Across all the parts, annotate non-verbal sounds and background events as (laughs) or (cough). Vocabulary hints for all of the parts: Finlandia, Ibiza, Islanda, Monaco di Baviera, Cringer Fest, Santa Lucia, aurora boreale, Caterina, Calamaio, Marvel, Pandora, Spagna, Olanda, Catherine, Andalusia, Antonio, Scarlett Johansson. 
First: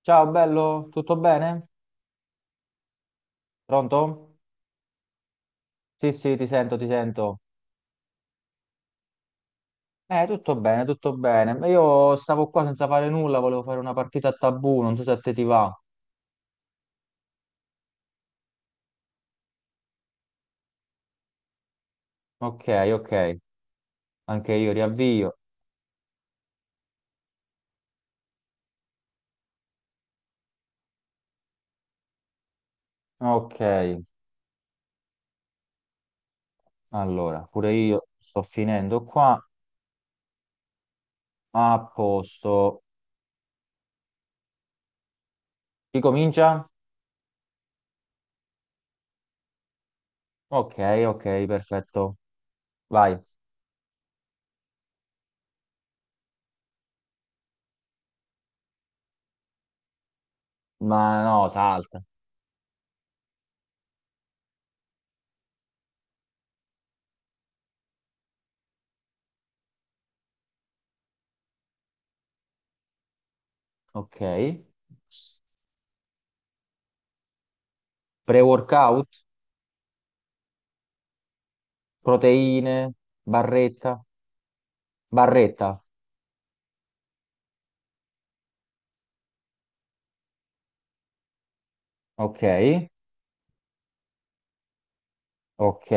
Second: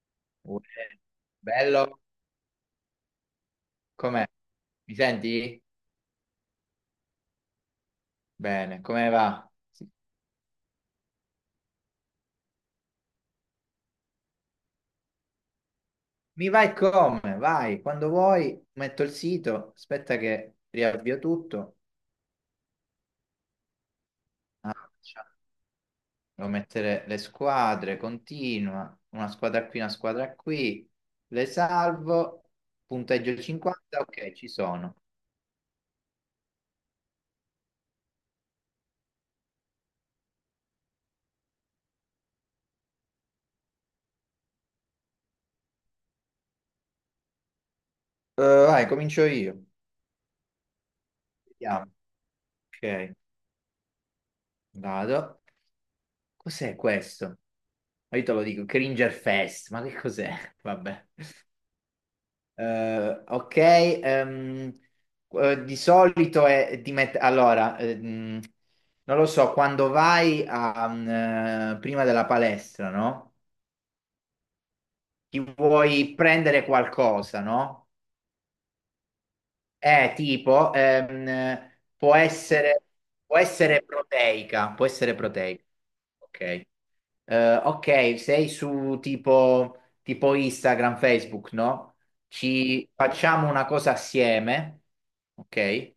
Ciao bello, Uè, tutto bene? bello, Pronto? com'è? Mi senti? Sì, sì, ti sento, ti sento. Bene, come va? Sì. Tutto bene, tutto bene. Ma io stavo qua senza fare nulla, volevo fare una partita a tabù, non so se a te ti va. Mi vai come? Vai, quando vuoi, metto il sito, aspetta che riavvio tutto. Ok, ok, anche io Ah, ciao. riavvio. Devo mettere le squadre, continua, una squadra qui, le salvo, punteggio Ok, 50, ok, ci sono. allora, pure io sto finendo qua. A posto. Chi comincia? Vai, comincio io. Ok, ok, Vediamo. perfetto. Ok, Vai. vado. Cos'è questo? Ma io te lo dico, Cringer Fest, ma che cos'è? (laughs) Ma Vabbè. no, salta. Ok, di solito è di allora, non lo so, quando vai a, prima della palestra, no? Ok. Ti vuoi prendere qualcosa, no? Pre-workout, Tipo, proteine, può essere barretta, proteica, può essere proteica. barretta. Ok. Ok, sei su tipo, tipo Instagram, Facebook, no? Ok. Ci facciamo una cosa assieme, Ok, ok?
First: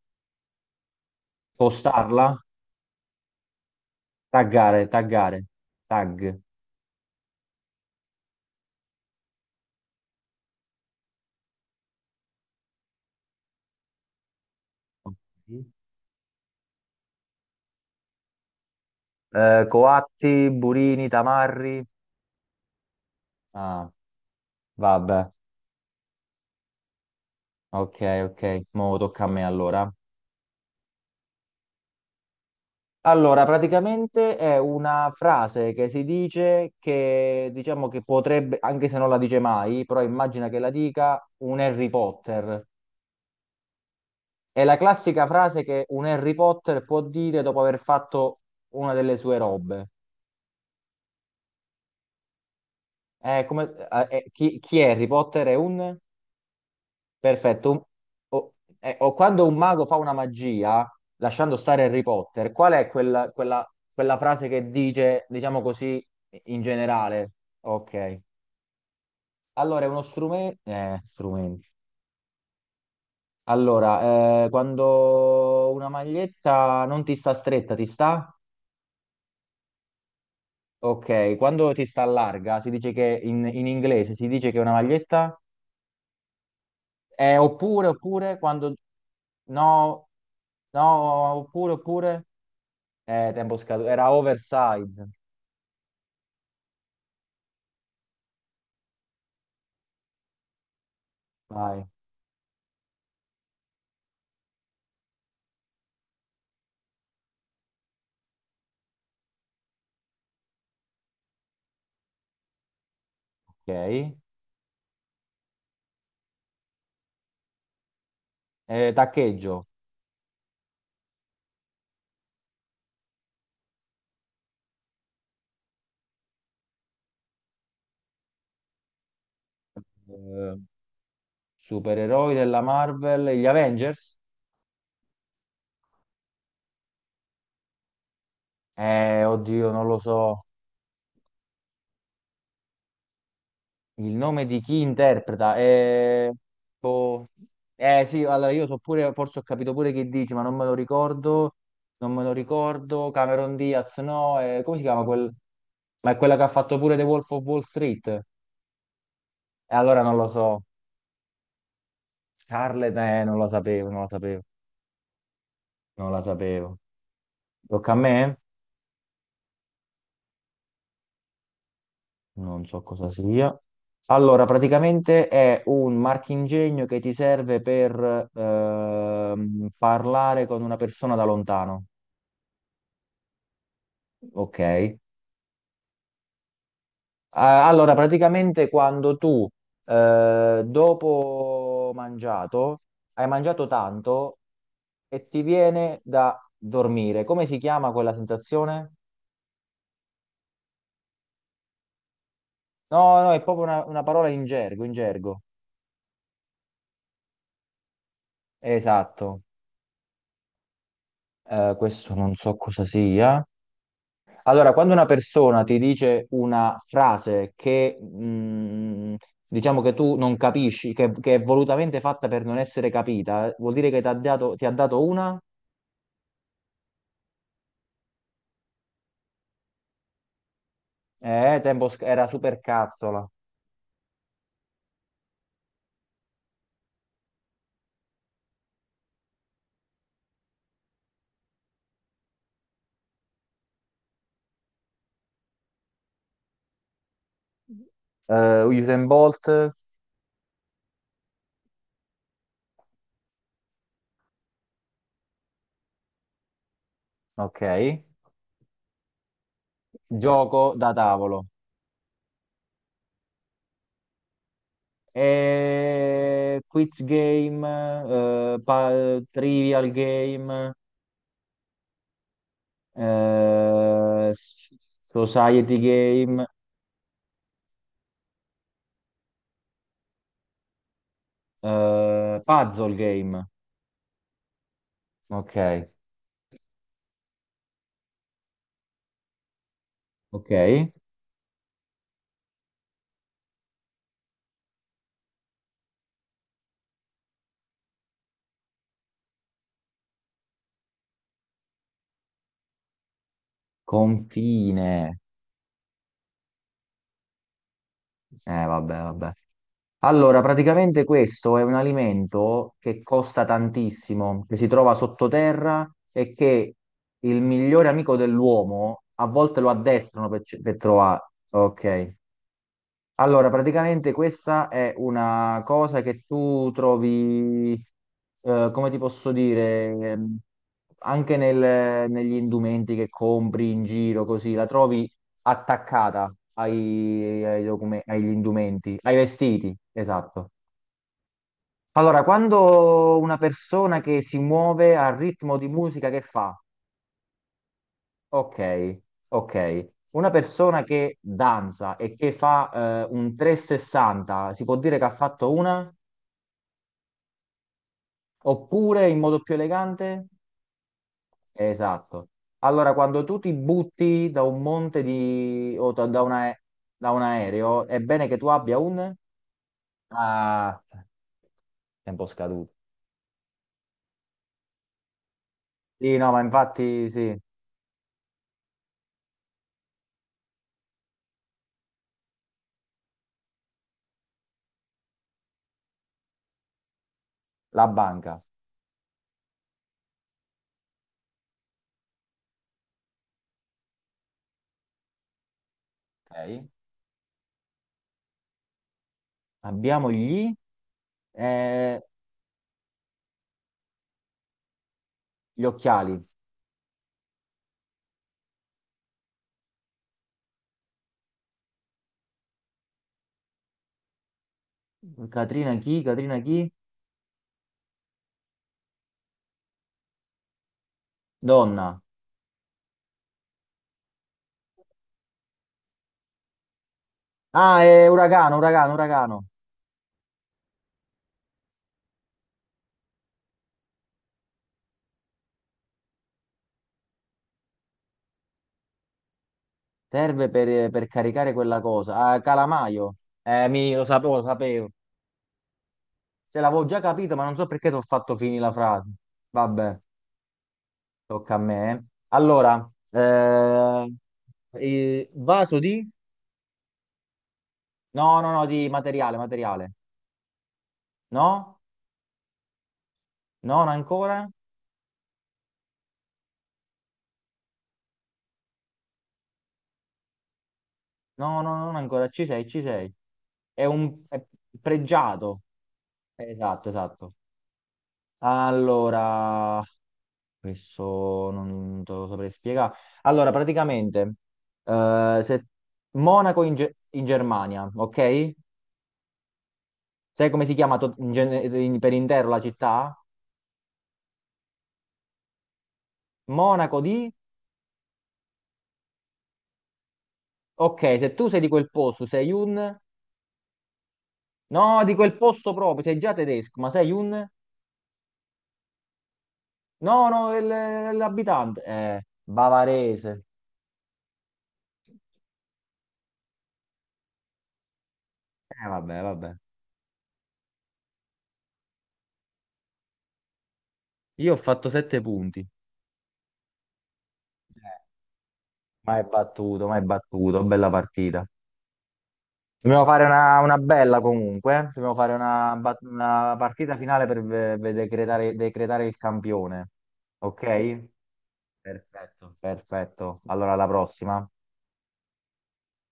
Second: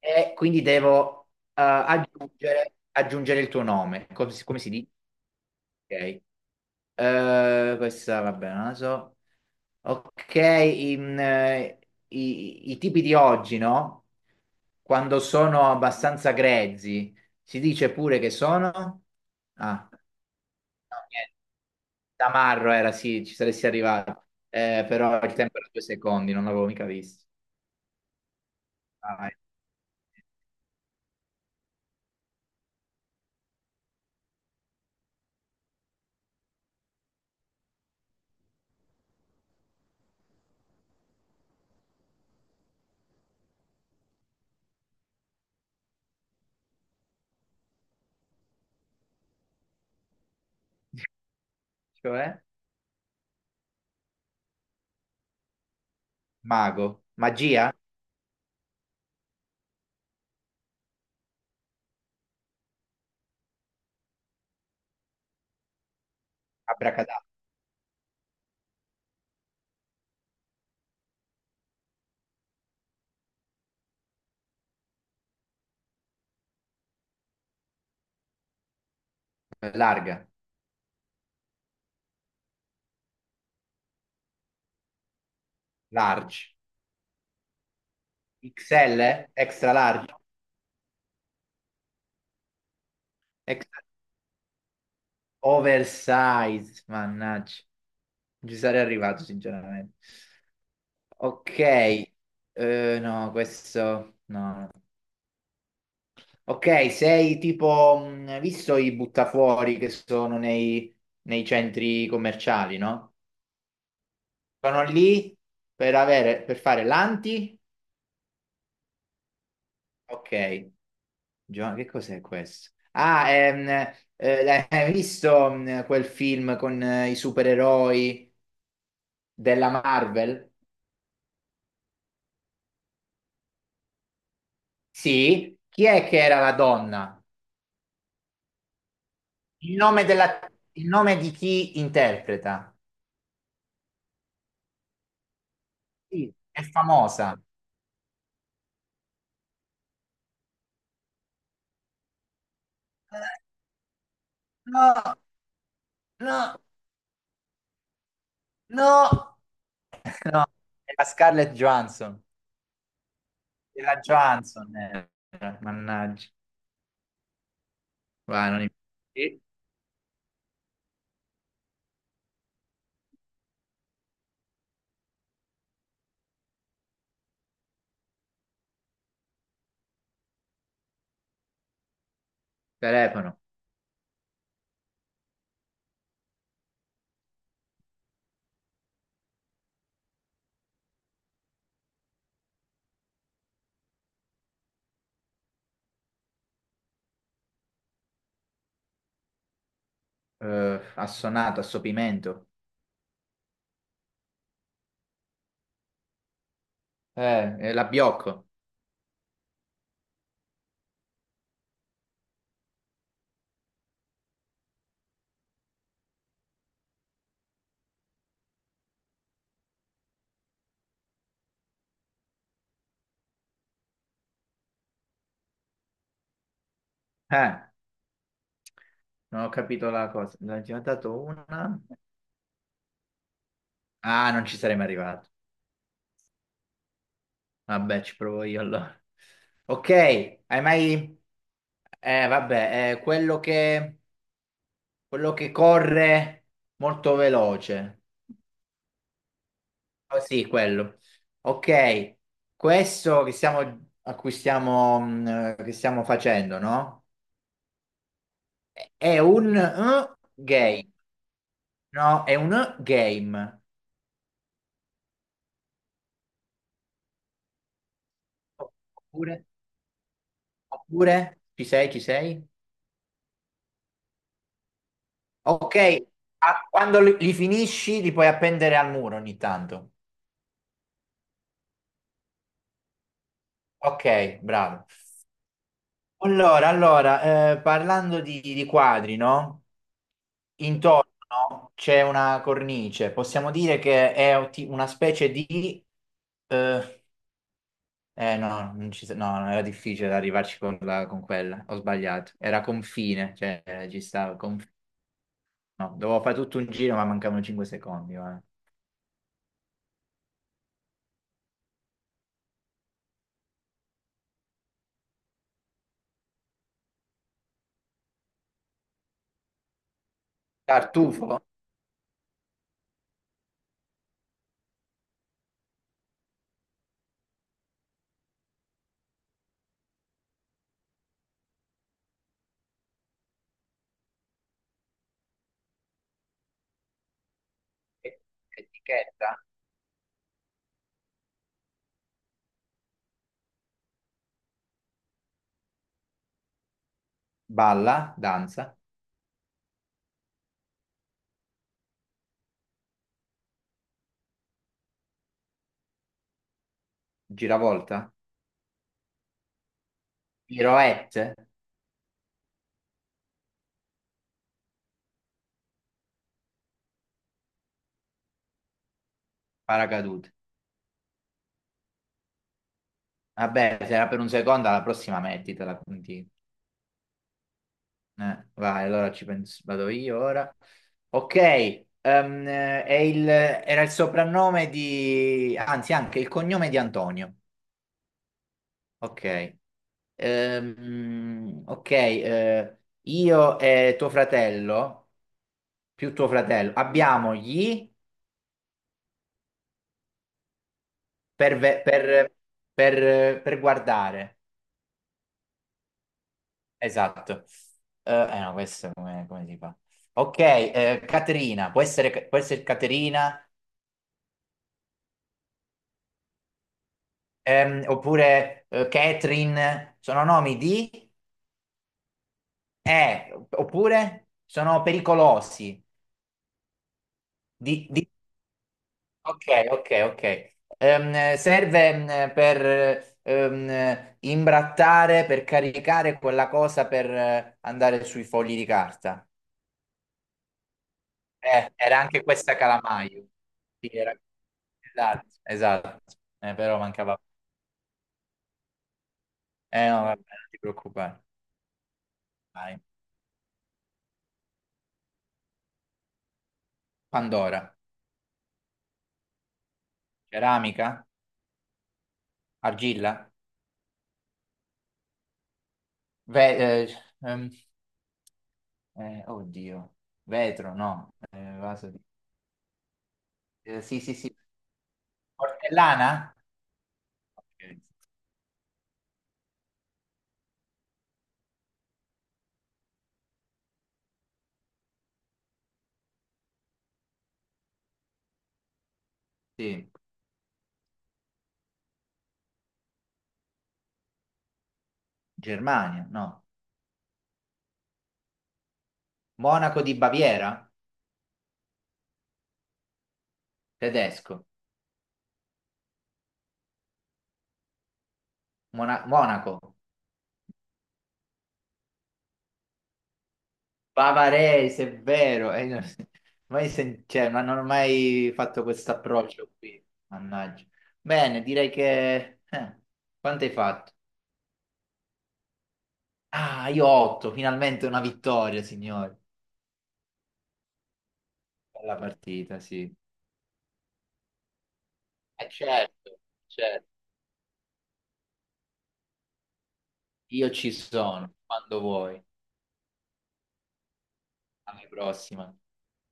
E quindi devo postarla, aggiungere il tuo nome, come, si come si taggare, dice? taggare, Ok. tag. Questa, vabbè, non la so. Ok, in, i tipi di oggi, no? Ok. Quando sono abbastanza grezzi, si dice pure che sono... Ah, Coatti, no, burini, niente. tamarri. Tamarro era, sì, ci saresti Ah, arrivato. Però vabbè, il tempo era 2 secondi, non l'avevo mica visto. ok, ok, mo tocca a Vai. me allora. Allora, praticamente è una frase che si dice che, diciamo che potrebbe, anche se non la dice mai, però immagina che la dica un Harry Potter. È la classica frase che un Harry Potter può dire dopo aver fatto una delle sue robe. Cioè, Chi, chi è Harry Potter? È un... mago, Perfetto. magia, O, o quando un mago fa una magia, lasciando stare Harry Potter, qual è quella, quella, quella frase che dice, diciamo così, in abracadabra, generale? Ok. Allora, è uno strumento... strumento. Allora, quando una maglietta non ti sta stretta, ti sta? larga, Ok. Quando ti sta larga, si dice che in inglese si dice che è una maglietta... large, Oppure, oppure, quando... XL, extra No, large, no, oppure, oppure... tempo XL. scaduto. Era oversize. Oversize, mannaggia. Non ci sarei arrivato, sinceramente. Ok, Vai. No, questo no. Ok, sei tipo, visto i buttafuori che sono nei centri commerciali, no? Ok. Sono lì per avere, per fare l'anti. Taccheggio. Ok, che cos'è questo? Ah, hai visto quel film con i supereroi della Marvel? Eh, Supereroi della Marvel. Gli Avengers? Sì, chi è che era la donna? Oddio, Il non lo nome della- so. il nome di chi interpreta? Il nome di chi interpreta? Sì, è Boh. famosa. Sì, allora io so pure, forse ho capito pure chi dici, ma non me lo ricordo. Non me lo ricordo. Cameron Diaz, no. Come si No, chiama quel... Ma è quella che ha no, fatto pure The Wolf of Wall Street. E no, allora non lo no, so. è la Scarlett Johansson. Scarlett, non la È sapevo, la non la sapevo, Johansson, eh. non la Mannaggia. sapevo. Tocca a me? Va, non im- Sì. Non so cosa sia. Allora, praticamente è un marchingegno che ti serve per parlare con una persona da lontano. Telefono. Ok, allora praticamente quando tu dopo mangiato hai mangiato tanto e ti viene da dormire, come si chiama quella sensazione? Assonato, assopimento. No, no, è proprio una parola in gergo, in gergo. È la Biocco. Esatto, questo non so cosa sia. Allora, quando una persona ti dice una frase che diciamo che tu non capisci, che è volutamente fatta per non essere capita, vuol dire che ti ha dato una... Eh, non ho capito la cosa. Ne ho già dato una. tempo sc- era super cazzola. Ah, non ci sarei mai arrivato. Vabbè, ci provo io allora. Ok, hai mai... vabbè, quello quello che corre molto veloce. Usain Bolt, Oh, sì, quello. Ok, questo che a cui che stiamo facendo, no? ok. È un Gioco game. da tavolo. No, è un game. Quiz game, Oppure... trivial game, Oppure... Ci sei, ci sei? eh, s- Ok, society game, quando li finisci li puoi appendere al muro ogni tanto. Puzzle game. Ok, bravo. Ok, Allora, parlando di quadri, no? ok. Intorno c'è una cornice, possiamo dire che è una specie di... Eh, no, non ci sa- no, no, era difficile arrivarci con, con quella, ho sbagliato. Era confine, cioè ci stava, Confine. no, dovevo fare tutto un giro ma mancavano 5 secondi. Guarda. Vabbè, vabbè. Allora, praticamente questo è un alimento che costa tantissimo, che si trova sottoterra e che il migliore amico dell'uomo a volte lo addestrano per, ce- per Tartufo, trovare. Ok. Allora, praticamente questa è una cosa che tu trovi, come ti posso dire, ehm, anche nel- negli indumenti che compri in giro, così, la trovi attaccata ai- ai docume- E- agli indumenti, ai etichetta, vestiti, esatto. Allora, quando una persona che si muove al ritmo di musica che fa? balla, danza, Ok, ok. Una persona che danza e che fa un 360, si può dire che ha fatto una? giravolta, Oppure in modo più elegante? piroette, Esatto. Allora, quando tu ti butti da un monte di... o da da una- da un aereo, è bene che tu abbia un... paracadute. Ah, tempo scaduto. Vabbè, se era per un secondo, alla prossima mettitela, Sì, quindi. no, ma infatti sì, Vai, allora ci penso, vado io ora. Ok, è era il soprannome di, anzi anche il cognome di Antonio. la banca. Ok, ok, io e tuo fratello, più tuo Ok. fratello, abbiamo gli Abbiamo gli, per, eh, per, per guardare. gli occhiali. Esatto. No, questo come, come si fa? Ok, Caterina, può essere Caterina, Catrina chi? Catrina chi? Oppure Catherine, sono nomi di Donna. Oppure sono pericolosi. Ah, Di, di- è uragano, uragano, uragano. Ok, ok, ok. Serve per imbrattare, per caricare quella cosa per andare sui fogli di carta. Serve per caricare quella Era cosa. anche Ah, questa calamaio. Calamaio. Sì, Lo era- sapevo, lo sapevo. Esatto, esatto. Cioè, Però l'avevo già mancava. capito, ma non so perché ti ho fatto finire la frase. Eh no, Vabbè, vabbè, non ti preoccupare. tocca a me. Vai. Allora, vaso di? Pandora, No, no, no, di materiale, materiale. ceramica, No? argilla, No, non ancora? Ve- eh, ehm, oddio, vetro, no, No, no, vaso non di... ancora. Ci sei, ci sei. Eh, È sì, sì, un sì, è pregiato. portellana? Esatto, esatto. Ok. Allora, questo non te lo saprei spiegare. Allora, praticamente, se Monaco in, Ge- in Germania, ok? Sì, Sai come si chiama to- in gene- in- per intero la città? Germania, no. Monaco di... Monaco di Baviera, Ok, se tu sei di quel posto, sei un... tedesco. No, di quel posto proprio, sei già tedesco, ma sei un... Monaco. No, no, il- l'abitante. Bavarese. Bavarese, è vero, (laughs) mai sen- cioè, ma non ho mai fatto questo Vabbè, vabbè. approccio qui, mannaggia. Bene, direi che... quanto hai fatto? Io ho fatto 7 punti. Ah, io 8, Eh, finalmente una vittoria, signori. Ma è battuto, ma è battuto, bella partita. Bella partita, sì. Dobbiamo fare una bella comunque, eh. Dobbiamo fare Eh una, bat- certo, una certo. partita finale per ve- ve- decretare, decretare il campione. Io ci Ok? sono, quando vuoi. Perfetto. Perfetto. Allora, alla prossima. Alla prossima.